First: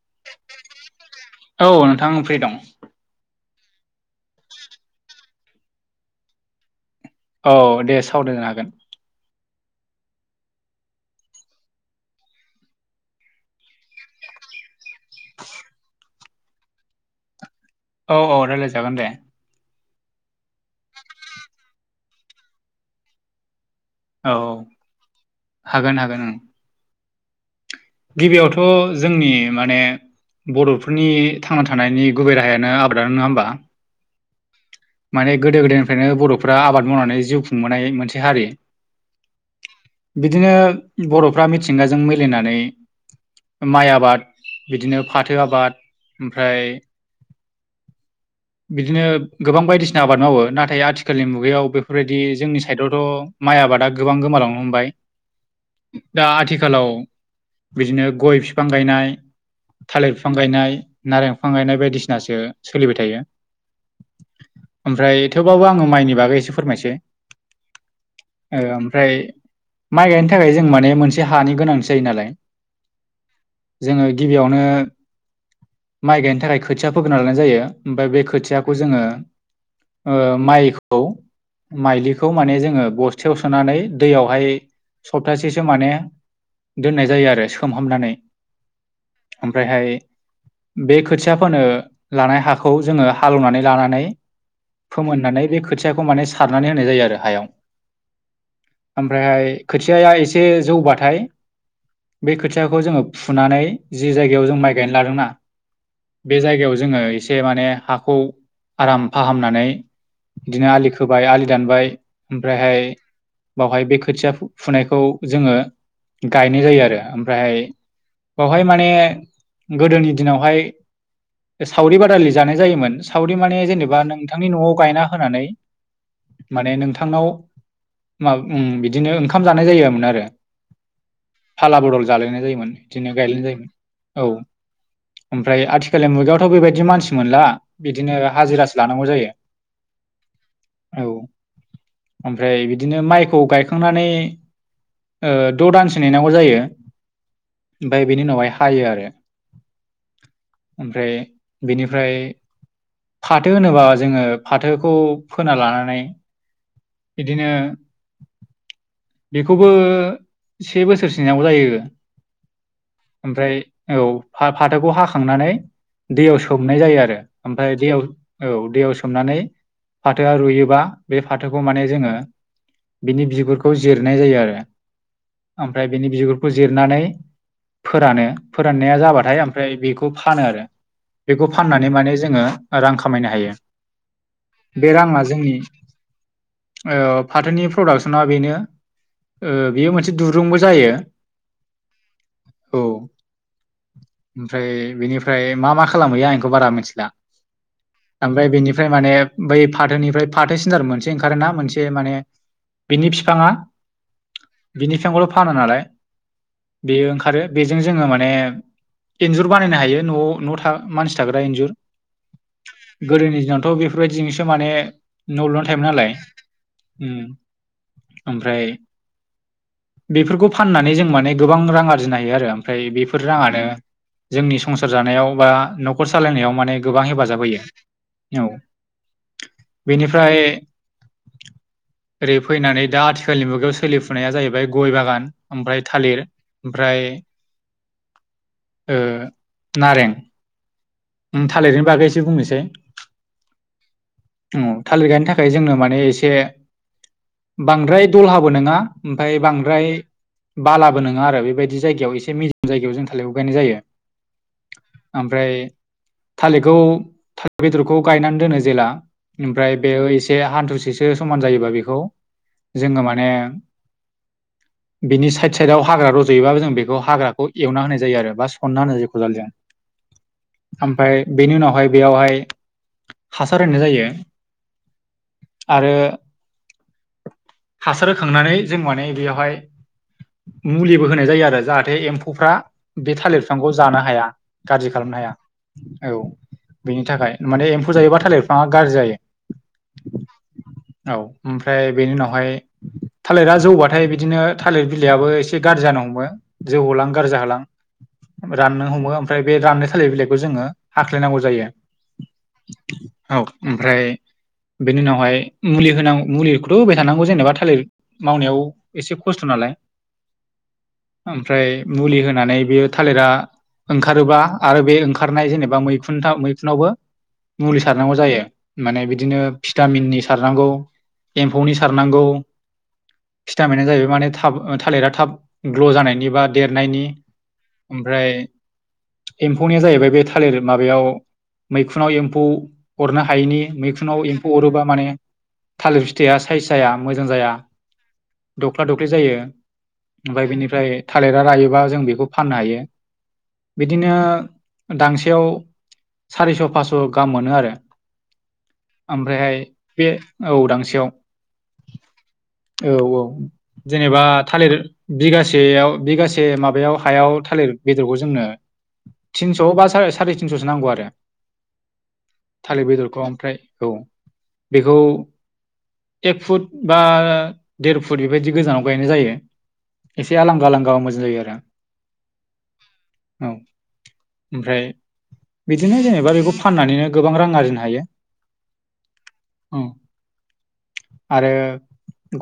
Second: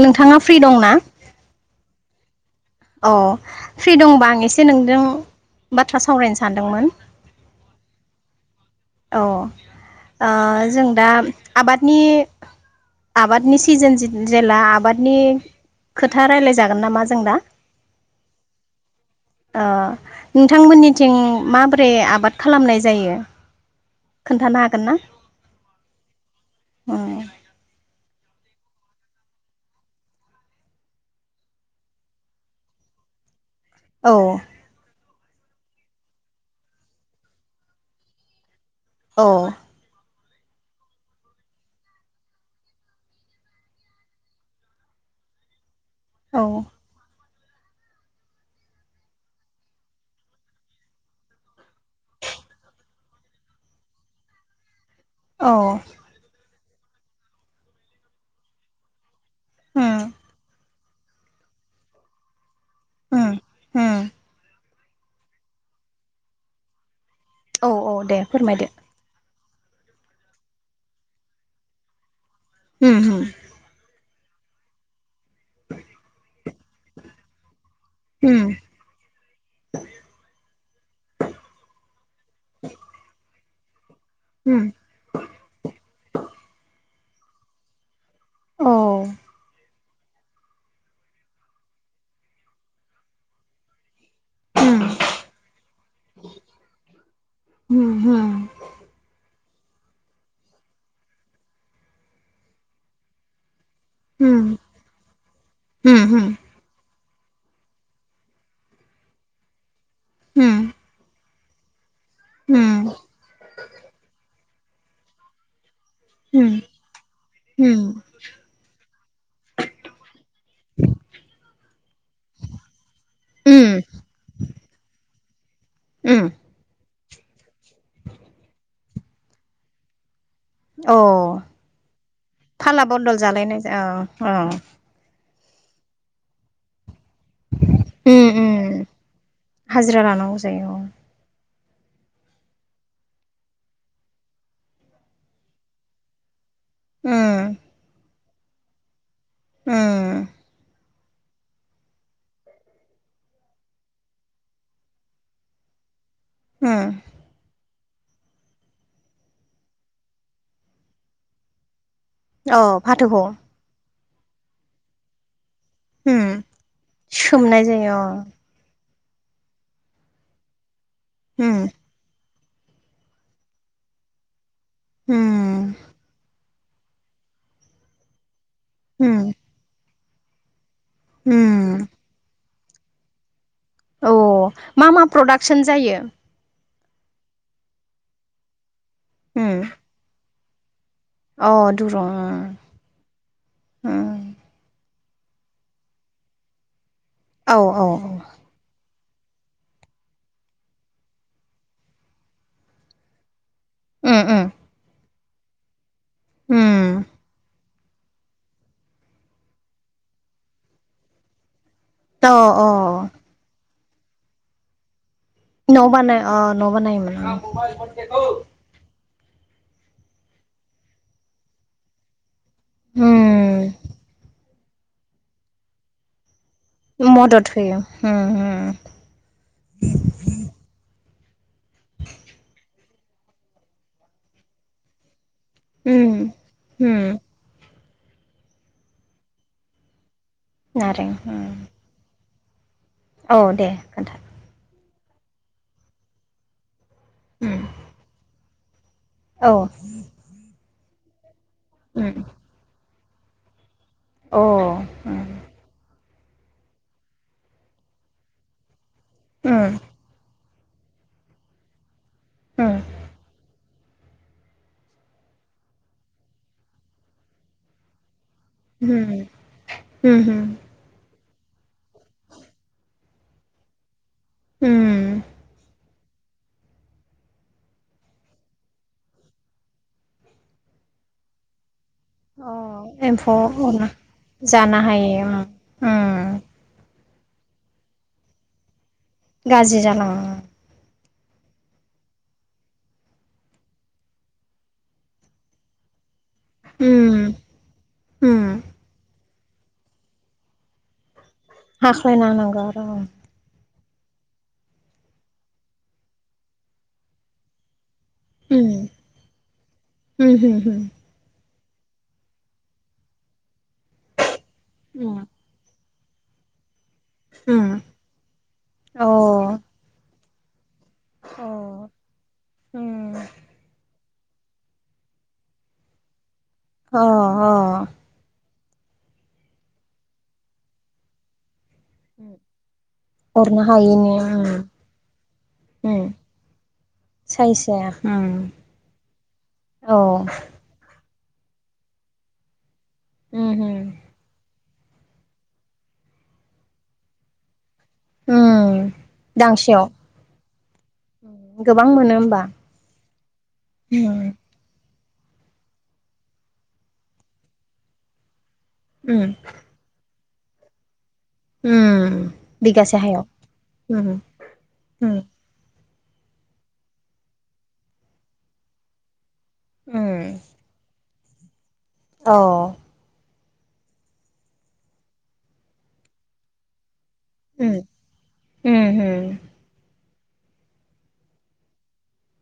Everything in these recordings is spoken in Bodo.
नोंथाङा फ्रि दंना? औ नोंथां आं फ्रि दं औ फ्रि दंबा आं एसे नोंजों बाथ्रा सावरायनो सानदोंमोन। औ दे सावरायनो हागोन। औ ओ जों दा आबादनि आबादनि सिजोन जेला आबादनि खोथा रायज्लायजागोन नामा जों दा? औ औ रायलायजागोन दे। ओ नोंथांमोननिथिं माबोरै आबाद खालामनाय जायो? औ खोन्थानो हागोन ना हागोन हागोन ओं उम गिबियावथ' जोंनि माने बर'फोरनि थांना थानायनि गुबै राहायानो आबादानो नङा होमबा? औ। माने गोदो गोदायनिफ्रायनो बर'फोरारा आबाद मावनानै जिउ खुंबोनाय मोनसे हारि औ। बिदिनो बर'फ्रा मिथिंगाजों मिलायनानै माइ आबाद बिदिनो फाथो आबाद औ ओमफ्राय बिदिनो गोबां बायदिसिना आबाद मावो नाथाय आथिखालनि मुगायाव बेफोरबायदि जोंनि साइडआवथ' माइ आबादा गोबां गोमा हमबाय औ। आथिखालाव बिदिनो गय बिफां गायनाय उम थालिर बिफां गायनाय। नारें बिफां गायनाय बायदिसिनासो सोलिबाय थायो। उम उम ओमफ्राय थेवबाबो आङो माइनि बागै एसे फोरमायसै। औ औ दे ओ फोरमायदो। ओमफ्राय माइ गायनो थाखाय जों माने मोनसे हानि गोनांथि जायो नालाय ह होम। जोङो गिबियावनो माइ गायनो थाखाय खोथिया फोगोरना लानाय जायो ओमफ्राय बे उम खोथियाखौ जोङो माइलिखौ माने जोङो बस्थायाव सोनानै दैयावहाय उम सप्तासेसो माने दोननाय जायो आरो सोमहामनानै औ ओमफ्रायहाय बे खोथिया फोनो लानाय हाखौ जोङो हालेवनानै लानानै उम फोमोननानै बे खोथियाखौ माने सारनानै होनाय जायो आरो हायाव उम उम ओमफ्रायहाय खोथियाया एसे जौबाथाय बे खोथियाखौ जोङो फुनानै जि उम जायगायाव जों माइ गायना लादोंना औ बे जायगायाव जोङो एसे माने हाखौ आराम फाहामनानै बिदिनो आलि खोबाय आलि दानबाय ओमफ्रायहाय बावहाय बे खोथिया फुनायखौ जोङो गायनाय जायो आरो ओमफ्रायहाय बेावहाय माने गोदोनि दिनावहाय सावरि बादालि जानाय जायोमोन सावरि माने जेनेबा नोंथांनि न'आव गायना हो होनानै माने नोंथ बिथांनाव बिदिनो ओंखाम जानाय जायामोन आरो फाला बदल जालायनाय जायोमोन फाला बिदिनो बदल गायलायनाय जालायनाय जायोमोन जा- औ। ओमफ्राय आथिखालनि मुगायावथ' बेबायदि मानसि मोनला। बिदिनो उम हाजिरासो उम लानांगौ जायो हाजिरा लानांगौ जायो औ। ओमफ्राय बिदिनो माइखौ गायखांनानै द' दानसो नेनांगौ जायो उम ओमफ्राय बेनि उनावहाय हायो आरो। उम। ओमफ्राय बेनिफ्राय फाथो होनोबा जोङो फाथोखौ फोना लानानै उम बिदिनो बेखौबो से बोसोरसोव जायो। अ फाथोखौ? ओमफ्राय औ फाथोखौ हाखांनानै उम दैयाव सोमनाय जायो आरो सोमनाय ओमफ्राय जायो अ दैयाव औ दैयाव सोम सोमनानै फाथोआ रुयोबा बे फाथोखौ माहोनो जोङो बिनि बिगुर बे खौ जिरनाय जायो आरो ओमफ्राय बेनि बिगुरखौ जिरनानै फोरानो फोराननाया जाबाथाय ओमफ्राय बेखौ फानो आरो। बेखौ फाननानै माने जोङो रां खामायनो हायो। औ मा बे मा राङा जोंनि प्रडाक्सन जायो ओ फाथोनि प्रडाक्सना बेनो उम बेयो मोनसे दुरुंबो जायो। अ दुरुं। औ बिनिफ्राय मा मा खालामहैया आंखौ बारा मिथिला। औ औ औ। ओमफ्राय बेनिफ्राय माने बै फाथोनिफ्राय फाथोसिनार मोनसे ओंखारोना मोनसे माने बिनि बिफाङा उम उम बिनि फिफांखौल' फाना नालाय उम बेयो ओंखारो। बेजों जोङो माने इन्जुर बानायनो हायो न'आव न मानसि थाग्रा इन्जुर। अ अ। गोदोनि दिनावथ' बेफोरबायदिजोंसो माने न' लुनानै थायोमोन न' नालाय। बानाय अ न' बानायोमोन ओं ओमफ्राय बेफोरखौ फाननानै जों माने गोबां रां आरजिनो हायो आरो। ओमफ्राय बेफोर राङानो उम जोंनि संसार जानायाव बा न'खर सालायनायाव माने गोबां हेफाजाब मदद होयो। औ उम बेनिफ्राय ओरै फैनानै दा आथिखालनि मुगायाव सोलिफुनाया जाहैबाय गय बागान ओमफ्राय उम थालिर ओमफ्राय उम ओ नारें नारें उम थालिरनि बागैसो बुंनोसै‌ औ दे खोन्था। थालिर गायनो थाखाय जोंनो माने एसे उम बांद्राय दल हाबो नङा ओमफफ्राय औ बांद्राय बालाबो नङा आरो बेबायदि जायगायाव उम एसे मिजिम जायगायाव जों थालिरखौ गायनाय जायो। अ। ओमफ्राय थालिरखौ बेदरखौ गायनानै दोनो जेला ओमफ्राय बेयो एसे हाथ ससेसो समान जायोबा बेखौ उम जोङो माने बिनि साइड साइडआव हाग्रा रज'योबाबो जों बेखौ हाग्राखौ एवना होनाय जायो आरो। सनना होनाय जायो खदालजों उम ओमफ्राय बेनि उनावहाय बेयावहाय हासार होननाय जायो। उम। आरो हासार होखांनानै जों माने बेयावहाय मुलिबो होनाय जायो आरो जाहाथ जाहाथे एम्फौफ्रा अ बे एम्फौ थालिर बिफांखौ अरना जानो हाया जानो गाज्रि खालामनो हायो हाया। उम औ उम बिनि थाखाय माने एम्फौ जायोबा थालिर बिफाङा गाज्रि जायो। गाज्रि जानाङा। औ ओमफ्राय बेनि उनावहाय थालिरा जौबाथाय बिदिनो थालिर बिलाइयाबो एसे गाज्रि जानो हमो, जौ हलां उम गारजा होलां उम राननो हमो ओमफ्राय बे राननाय थालिर बिलाइखौ जोङो हा ख्लायनांगौ जायो। हाख्लायना होनांगौ आरो ओमफ्राय बेनि उनावहाय मुलि होनांगौ मुलिखौथ' हाय थानांगौ जेनेबा थालिर मावनायाव उम एसे खस्थ' नालाय। उम उम उम ओमफ्राय मुलि होनानै बेयो थालिरा ओंखारोबा आरो बे उम एबा मैखुनआवबो उम मुलि सारनांगौ जायों ‌माने बिदिनो अ भिथामिननि सारनांगौ अ एम्फौनि सारनांगौ अ भिथामिनो जाहैबाय माने थाब थालिरा थाब ग्ल' जानायनि बा देरनायनि अ ओमफ्राय, एम्फौनिया जाहैबाय बे थालिर माबायाव मैखुनाव एम्फौ अरनो हायैनि हरनो हायिनि मैखुनाव एम्फौ अरोबा माने थालिर उम फिथाइया साइज जाया मोजां जाया। साइस उम दख्ला दख्लि जायो। औ ओमफ्राय बेनिफ्राय थालिरा रायोबा जों बेखौ फाननो हायो। उम बिदिनो दांसेयाव सारिस' फास्स' गाहाम मोनो आरो। उम ओमफ्रायहाय दांसेयाव बे औ दांसेयाव? गोबां मोनो होमबा औ औ जेनेबा उम थालिर बिगासेयाव बिगासे माबायाव हायाव थालिर बेदरखौ जोंनो उम। थिनस' बा साराय थिनस'सो नांगौ आरो। उम थालिर बिगासे बेदरखौ हायाव ओमफ्राय औ उम बेखौ उम एक फुट बा देर फुट बेबायदि गोजानाव गायनाय जायो। उम एसे आलांगा आलांगा मोजां जायो आरो। औ। औ ओमफ्राय बिदिनो जेनेबा बेखौ फाननानैनो गोबां रां उम आरजिनो हायो उम औ। [inaudible] आरो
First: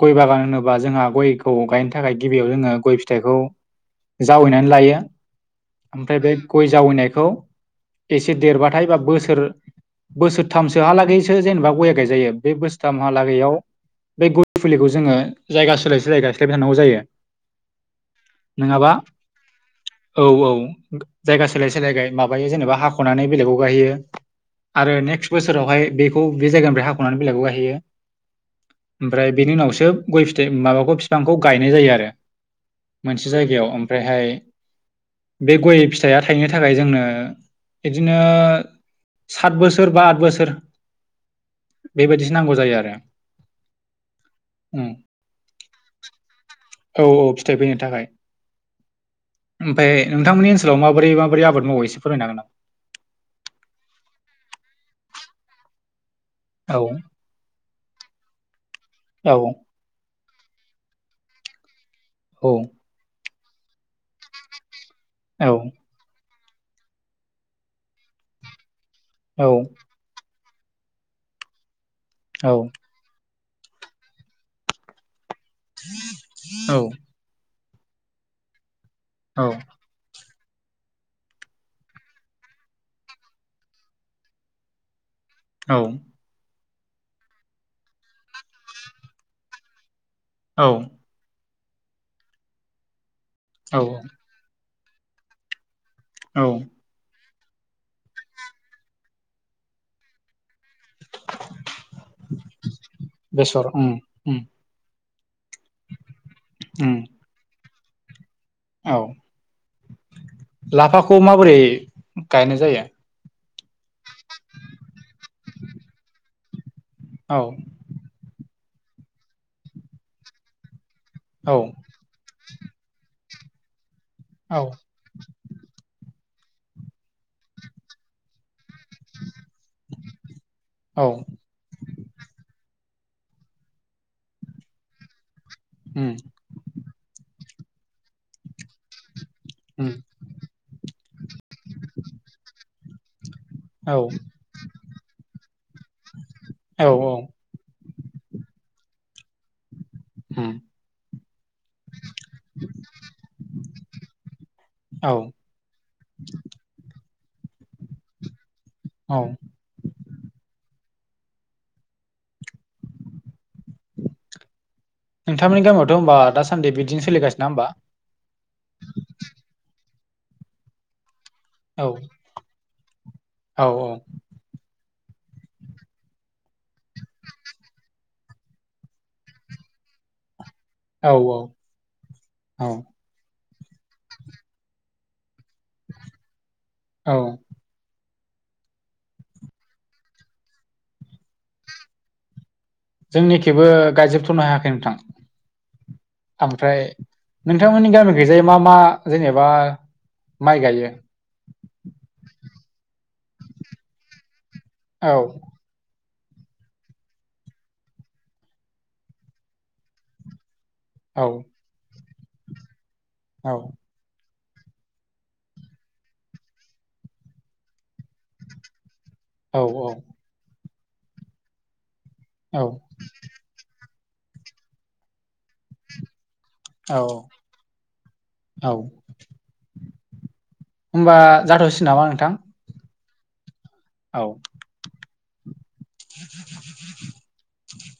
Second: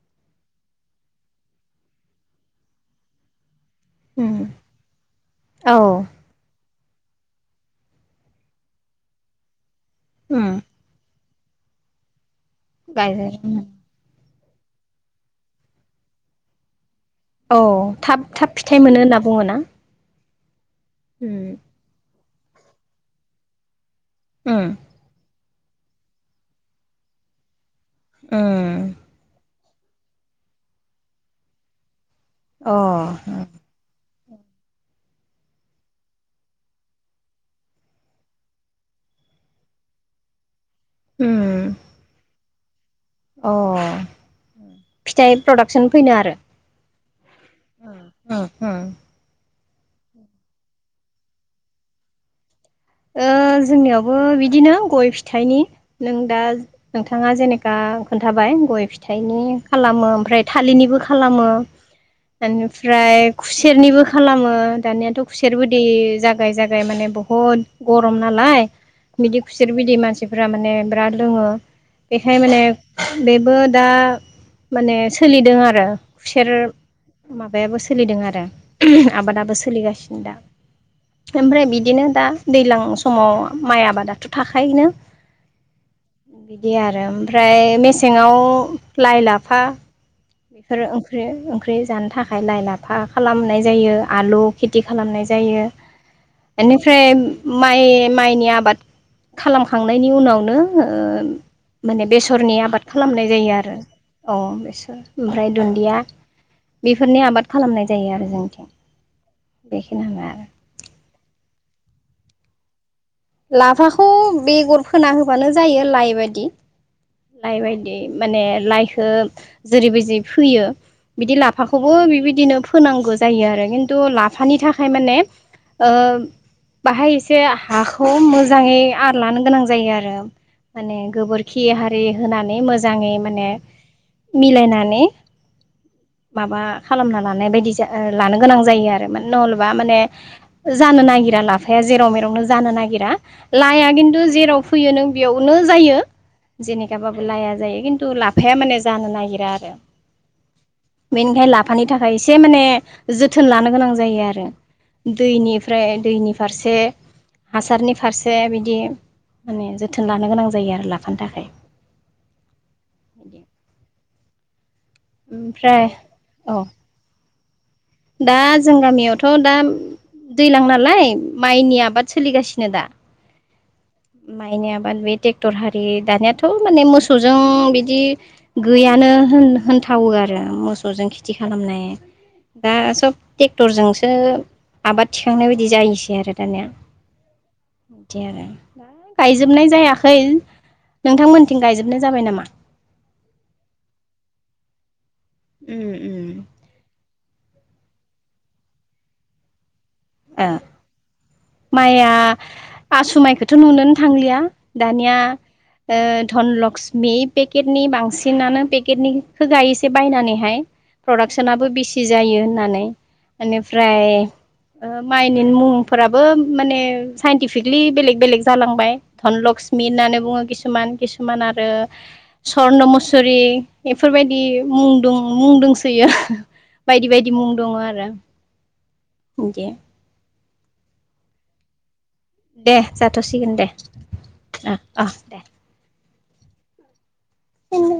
गय बागान होनोबा जोंहा गयखौ गायनो थाखाय गिबियाव जोङो गय फिथाइखौ उम जावैनानै लायो औ ओमफ्राय बे गय जावैनायखौ एसे देरबाथाय बा बोसोर उम बोसोरथामसोहालागै सो जेनेबा गया गायजायो बे बोसोरथामहा गायजायो लागौयाव उम बे गय फुलिखौ जोङो जायगा सोलाय सोलाय गायस्लायबाय थानांगौ जायो। औ थाब थाब फिथाइ नङाबा मोनो होनना बुङो ना? औ औ जायगा सोलाय सोलाय गाय माबायो जेनेबा हाख'नानै बेलेगाव गायहैयो उम आरो नेक्स्ट बोसोरावहाय बेखौ बे जायगानिफ्राय हाख'नानै बेलेगाव गायहैयो। उम ओमफ्राय बेनि उनावसो गय फिथाइ माबाखौ बिफांखौ गायनाय जायो आरो। अ मोनसे जायगायाव ओमफ्रायहाय बे गय फिथाइया थाइनो थाखाय जोंनो बिदिनो सत बोसोर बा आद बोसोर उम बेबायदिसो नांगौ जायो आरो। अ उम, फिथाइ प्रडाक्सन फैनो आरो? औ औ। फिथाइ फैनो उम थाखाय उम। ओमफ्राय नोंथांमोननि ओनसोलाव माबोरै माबोरै आबाद मावो एसे फोररायनो हागोन नामा? जोंनियावबो बिदिनो गय फिथाइनि नों दा हागोन नोंथाङा जेनेखि खोन्थाबाय गय नामा? औ फिथाइनि खालामो। ओमफ्राय थालिरनिबो खालामो एनिफ्राय खुसेरनिबो खालामो। दानियाथ' औ खुसेरबो दै जागाय जागाय माने बहुद गरम नालाय। बिदि औ खुसेर बिदै मानसिफोरा माने बिराद लोङो बेखाय औ माने बेबो दा माने सोलिदों आरो खुसेर औ माबा माबायाबो सोलिदों आरो ओहोम आबादाबो सोलिगासिनो दा ओमफ्राय बिदिनो दा दैज्लां समाव माइ आबादाथ' थाखायोनो औ बिदि आरो ओमफ्राय मेसेंआव लाइ, लाफा औ बेफोर ओंख्रि-ओंख्रि जानो थाखाय लाइ, लाफा खालामनाय औ जायो आलु खेथि खालामनाय जायो। औ एनिफ्राय माइ माइनि आबाद खालामखांनायनि उनावनो ओह माने बेसरनि आबाद खालामनाय जायो बेसर आरो उम अ उम बेसर ओमफ्राय दुन्दिया उम बेफोरनि आबाद खालामनाय जायो आरो जों औ [inaudible] लाफाखौ माबोरै गायनाय जायो? लाफाखौ बेगर फोना होबानो जायो लाइ बादि। औ लाइ बायदि माने लाइखौ जेरैबायदि फोयो। बिदि औ लाफाखौबो बिबायदिनो फोनांगौ जायो आरो किन तु लाफा औ थाखाय माने ओ बाहाय एसे हाखौ मो जाङै आर लानो गोनां जायो आरो माने औ गोबोरखि हारि होनानै मोजाङै माने मिलायनानै उम माबा खालामना लानाय बायदि जा लानो गोनां जायो आरोमोन नहलबा उम माने जानो नागिरा लाफाया जेराव मेरावनो जानो नागिरा। लाइआ औ किन्थु जेराव फैयो नों बेयावनो जायो। औ जेनेखाबाबो लाया जायो किन्थु लाफाया माने जानो नागिरा आरो। ओम बेनिखायनो लाफानि थाखाय एसे माने जोथोन लानो गोनां जायो आरो। औ दैनिफ्राय दैनि फारसे हासारनि फारसे बिदि औ माने जोथोन लानो गोनां जायो आरो लाफानो थाखाय [unintelligible] नोंथांमोननि ओमफ्राय गामियावथ' होमबा औ दासान्दि बिदि सोलिगासिनोना होमबा? दा जों गामियावथ' दा दैलां नालाय माइनि औ आबाद सोलिगासिनो दा औ औ माइनि आबाद बे ट्रेक्टर हारि दानियाथ' माने मोसौजों बिदि गैयानो होन होन थावो आरो मोसौजों औ खेथि औ खालामनाय औ दा सब ट्रेक्टरजोंसो आबाद थिखांनाय बायदि जायोसै आरो दानिया औ बिदि आरो दा गायजोबनाय जायाखै नोंथांमोनथिं गायजोबनाय जाबाय नामा? जोंनिखिबो गायजोबथ'नो हायाखै नोंथां। उम उम ओमफ्राय नोंथांमोननि गामि खैजाय मा मा जेनेबा माइ गायो? माइया आसु माइखौथ' नुनोनो थांलिया औ दानिया ओ धनलकस्मि पेकेटनि बांसिनानो पेकेटनि खो गायोसै बायनानैहाय। औ प्रडाक्सनाबो बेसि जायो होननानै औ बेनिफ्राय ओ माइनि मुंफोराबो माने साइन्टिफिकलि बेलेग बेलेग जालांबाय। धनलक्मि औ होननानै बुङो किसुमान किसुमान आरो औ स्वर्न मुसुरि बेफोरबायदि मुं दं। मुं दंसोयो औ बायदि बायदि मुं दङ आरो। औ गे होमबा जाथावसिननामा? दे जाथ'सिगोन दे औ ओ अ दे। [inaudible] बेनो